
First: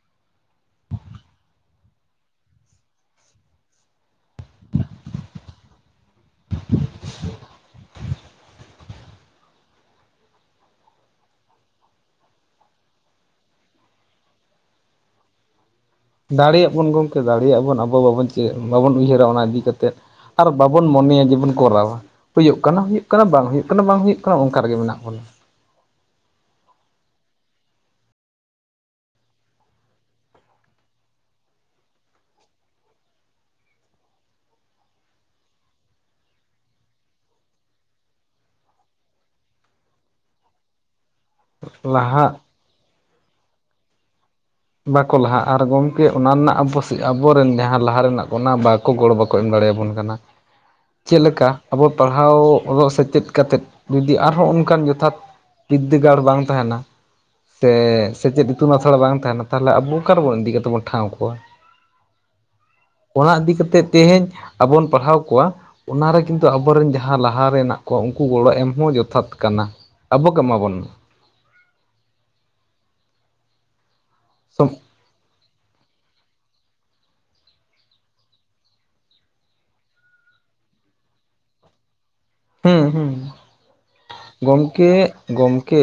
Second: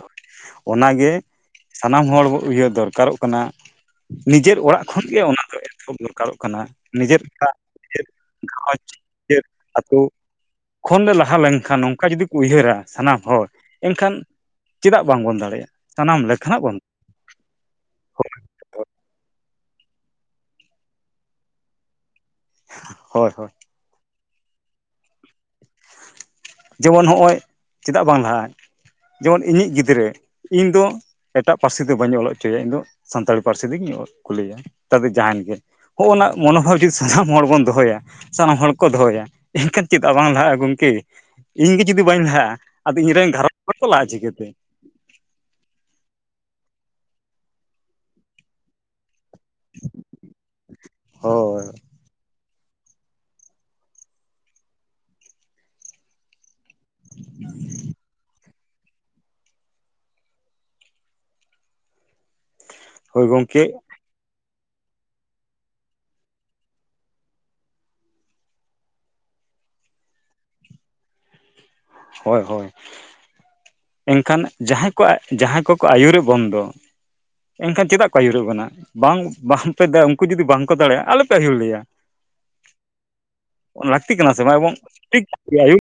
Speaker 2: ᱚᱱᱟ ᱜᱮ ᱥᱟᱱᱟᱢ ᱦᱚᱲ ᱩᱭᱦᱟᱹᱨ ᱫᱚᱨᱠᱟᱨᱚᱜ ᱠᱟᱱᱟ ᱱᱤᱡᱮᱨ ᱚᱲᱟᱜ ᱠᱷᱚᱱ ᱜᱮ ᱚᱱᱟ ᱫᱚ ᱮᱛᱚ ᱦᱚᱵ ᱫᱚᱨᱠᱟᱨᱚᱜ ᱠᱟᱱᱟ ᱱᱤᱡᱮᱨ ᱚᱲᱟᱜ ᱪᱮᱫ ᱜᱷᱟᱨᱚᱸᱡᱽ ᱪᱮᱫ [unintelligible] ᱟᱹᱛᱩ ᱠᱷᱚᱱ ᱞᱟᱦᱟ ᱞᱮᱱ ᱠᱷᱟᱱ ᱚᱱᱠᱟ ᱡᱩᱫᱤ ᱠᱚ ᱩᱭᱦᱟᱹᱨᱟ ᱥᱟᱱᱟᱢ ᱦᱚᱲ ᱮᱱ ᱠᱷᱟᱱ ᱪᱮᱫᱟᱜ ᱵᱟᱝ ᱵᱚᱱ ᱫᱟᱲᱮᱭᱟᱜᱼᱟ ᱥᱟᱱᱟᱢ ᱞᱮᱠᱟᱱᱟᱜ
Speaker 1: ᱫᱟᱲᱮᱭᱟᱜ ᱵᱚᱱ ᱜᱚᱢᱠᱮ ᱫᱟᱲᱮᱭᱟᱜ ᱟᱵᱚᱱ ᱟᱵᱚ ᱵᱟᱵᱚᱱ ᱪᱮᱫ ᱵᱟᱵᱚᱱ ᱩᱭᱦᱟᱹᱨᱟ ᱚᱱᱟ ᱤᱫᱤ ᱠᱟᱛᱮᱫ ᱟᱨ ᱵᱟᱵᱚᱱ ᱢᱚᱱᱮᱭᱟ ᱡᱮᱵᱚᱱ ᱠᱚᱨᱟᱣᱟ ᱦᱩᱭᱩᱜ ᱠᱟᱱᱟ ᱦᱩᱭᱩᱜ ᱠᱟᱱᱟ
Speaker 2: ᱦᱳᱭ
Speaker 1: ᱵᱟᱝ
Speaker 2: ᱦᱳᱭ
Speaker 1: ᱦᱩᱭᱩᱜ ᱠᱟᱱᱟ ᱵᱟᱝ ᱦᱩᱭᱩᱜ ᱠᱟᱱᱟ ᱚᱱᱠᱟ ᱨᱮᱜᱮ ᱢᱮᱱᱟᱜ ᱵᱚᱱᱟ
Speaker 2: ᱡᱮᱢᱚᱱ ᱦᱚᱸᱜᱼᱚᱭ ᱪᱤᱫᱟᱜ ᱵᱟᱝ ᱞᱟᱦᱟᱜᱼᱟ ᱡᱮᱢᱚᱱ ᱤᱧᱤᱡ ᱜᱤᱫᱽᱨᱟᱹ ᱤᱧ ᱫᱚ ᱮᱴᱟᱜ ᱯᱟᱹᱨᱥᱤ ᱛᱮ ᱵᱟᱹᱧ ᱚᱞ ᱦᱚᱪᱚᱭᱟ ᱤᱧ ᱫᱚ ᱥᱟᱱᱛᱟᱲᱤ ᱯᱟᱹᱨᱥᱤ ᱛᱤᱜᱤᱧ ᱠᱩᱞᱮᱭᱟ ᱛᱟᱛᱮ ᱡᱟᱸᱦᱟᱭᱮᱱ ᱜᱮ ᱦᱚᱸᱜᱼᱱᱟ ᱢᱚᱱᱳᱵᱷᱟᱵᱽ ᱡᱩᱫᱤ ᱥᱟᱱᱟᱢ ᱦᱚᱲ ᱵᱚᱱ ᱫᱚᱦᱚᱭᱟ ᱥᱟᱱᱟᱢ ᱦᱚᱲ ᱠᱚ ᱫᱚᱦᱚᱭᱟ ᱮᱱᱠᱷᱟᱱ ᱪᱮᱫᱟᱜ ᱵᱟᱝ ᱞᱟᱦᱟᱜᱼᱟ ᱜᱚᱝᱠᱮ ᱤᱧ ᱜᱮ ᱡᱩᱫᱤ ᱵᱟᱹᱧ
Speaker 1: ᱞᱟᱦᱟᱜ
Speaker 2: ᱞᱟᱦᱟᱜᱼᱟ ᱟᱫᱚ ᱤᱧ ᱨᱮᱱ ᱜᱷᱟᱨᱚᱸᱡᱽ ᱨᱮ [inaudible] ᱞᱟᱦᱟᱜᱼᱟ ᱪᱤᱠᱟᱹ ᱛᱮ
Speaker 1: ᱵᱟᱠᱚ ᱞᱟᱦᱟᱼᱟ ᱟᱨ ᱜᱚᱢᱠᱮ ᱚᱱᱟ ᱨᱮᱱᱟᱜ ᱟᱵᱚ ᱟᱵᱚᱨᱮᱱ ᱡᱟᱦᱟᱸ ᱞᱟᱦᱟ ᱨᱮᱱᱟᱜ ᱠᱚ ᱚᱱᱟ ᱵᱟᱠᱚ ᱜᱚᱲᱚ ᱵᱟ ᱮᱢ ᱫᱟᱲᱮ ᱟᱵᱚᱱ ᱠᱟᱱᱟ ᱪᱮᱫ ᱞᱮᱠᱟ
Speaker 2: ᱦᱳᱭ
Speaker 1: ᱟᱵᱚ ᱯᱟᱲᱦᱟᱣ ᱚᱜ ᱥᱮᱪᱮᱫ ᱠᱟᱛᱮᱫ ᱡᱩᱫᱤ ᱟᱨᱦᱚᱸ ᱚᱱᱠᱟᱱ ᱡᱚᱛᱷᱟᱛ ᱵᱤᱫᱽᱫᱟᱹᱜᱟᱲ ᱵᱟᱝ ᱛᱟᱸᱦᱮᱱᱟ ᱥᱮ ᱥᱮᱪᱮᱫ ᱤᱛᱩᱱ ᱟᱥᱲᱟ ᱵᱟᱝ ᱛᱟᱸᱦᱮᱱᱟ ᱛᱟᱦᱞᱮ ᱟᱵᱩ ᱚᱠᱟ ᱨᱮᱵᱚᱱ ᱤᱫᱤ ᱠᱟᱛᱮ ᱵᱚᱱ ᱴᱷᱟᱸᱣ ᱠᱚᱣᱟ ᱾ [inaudible]
Speaker 2: ᱦᱳᱭ
Speaker 1: ᱚᱲᱟᱜ ᱤᱫᱤ
Speaker 2: ᱜᱚᱢᱠᱮ
Speaker 1: ᱠᱟᱛᱮᱫ ᱛᱮᱦᱮᱧ ᱟᱵᱚ ᱵᱚᱱ ᱯᱟᱲᱦᱟᱣ ᱠᱚᱣᱟ ᱾ ᱚᱱᱟ ᱨᱮ ᱠᱤᱱᱛᱩ ᱟᱵᱚ ᱨᱮᱱ ᱡᱟᱦᱟᱸ ᱞᱟᱦᱟ ᱨᱮ ᱦᱮᱱᱟᱜ ᱠᱚᱣᱟ, ᱩᱱᱠᱩ ᱜᱚᱲᱚ ᱮᱢ ᱦᱚᱸ ᱡᱚᱛᱷᱟᱛ ᱠᱟᱱᱟ᱾ ᱟᱵᱚ ᱠᱚ ᱮᱢᱟ ᱵᱚᱱ
Speaker 2: ᱦᱳᱭ ᱦᱳᱭ, [inaudible] ᱮᱱᱠᱷᱟᱱ
Speaker 1: ᱢᱟ
Speaker 2: ᱡᱟᱦᱟᱸᱭ ᱠᱚ ᱟᱜ ᱡᱟᱦᱟᱸᱭ ᱠᱚᱠᱚ ᱟᱭᱩᱨᱮᱫ ᱵᱚᱱ ᱫᱚ, [inaudible] ᱮᱱᱠᱷᱟᱱ ᱪᱮᱫᱟᱜ ᱠᱚ ᱟᱭᱩᱨᱮᱫ ᱵᱚᱱᱟ? ᱵᱟᱝ ᱵᱟᱝᱯᱮ [unintelligible] ᱩᱝᱠᱩ ᱡᱩᱫᱤ ᱵᱟᱝᱠᱚ ᱫᱟᱲᱮᱭᱟᱜᱼᱟ ᱟᱞᱚᱯᱮ ᱟᱭᱩᱨ ᱞᱮᱭᱟ᱾
Speaker 1: ᱦᱩᱸ ᱦᱩᱸ
Speaker 2: [inaudible] ᱞᱟᱠᱛᱤ ᱠᱟᱱᱟ ᱥᱮ ᱵᱟᱝ ᱮᱵᱚᱝ
Speaker 1: ᱜᱚᱢᱠᱮ
Speaker 2: ᱴᱷᱤᱠ
Speaker 1: ᱜᱚᱢᱠᱮ
Speaker 2: [unintelligible]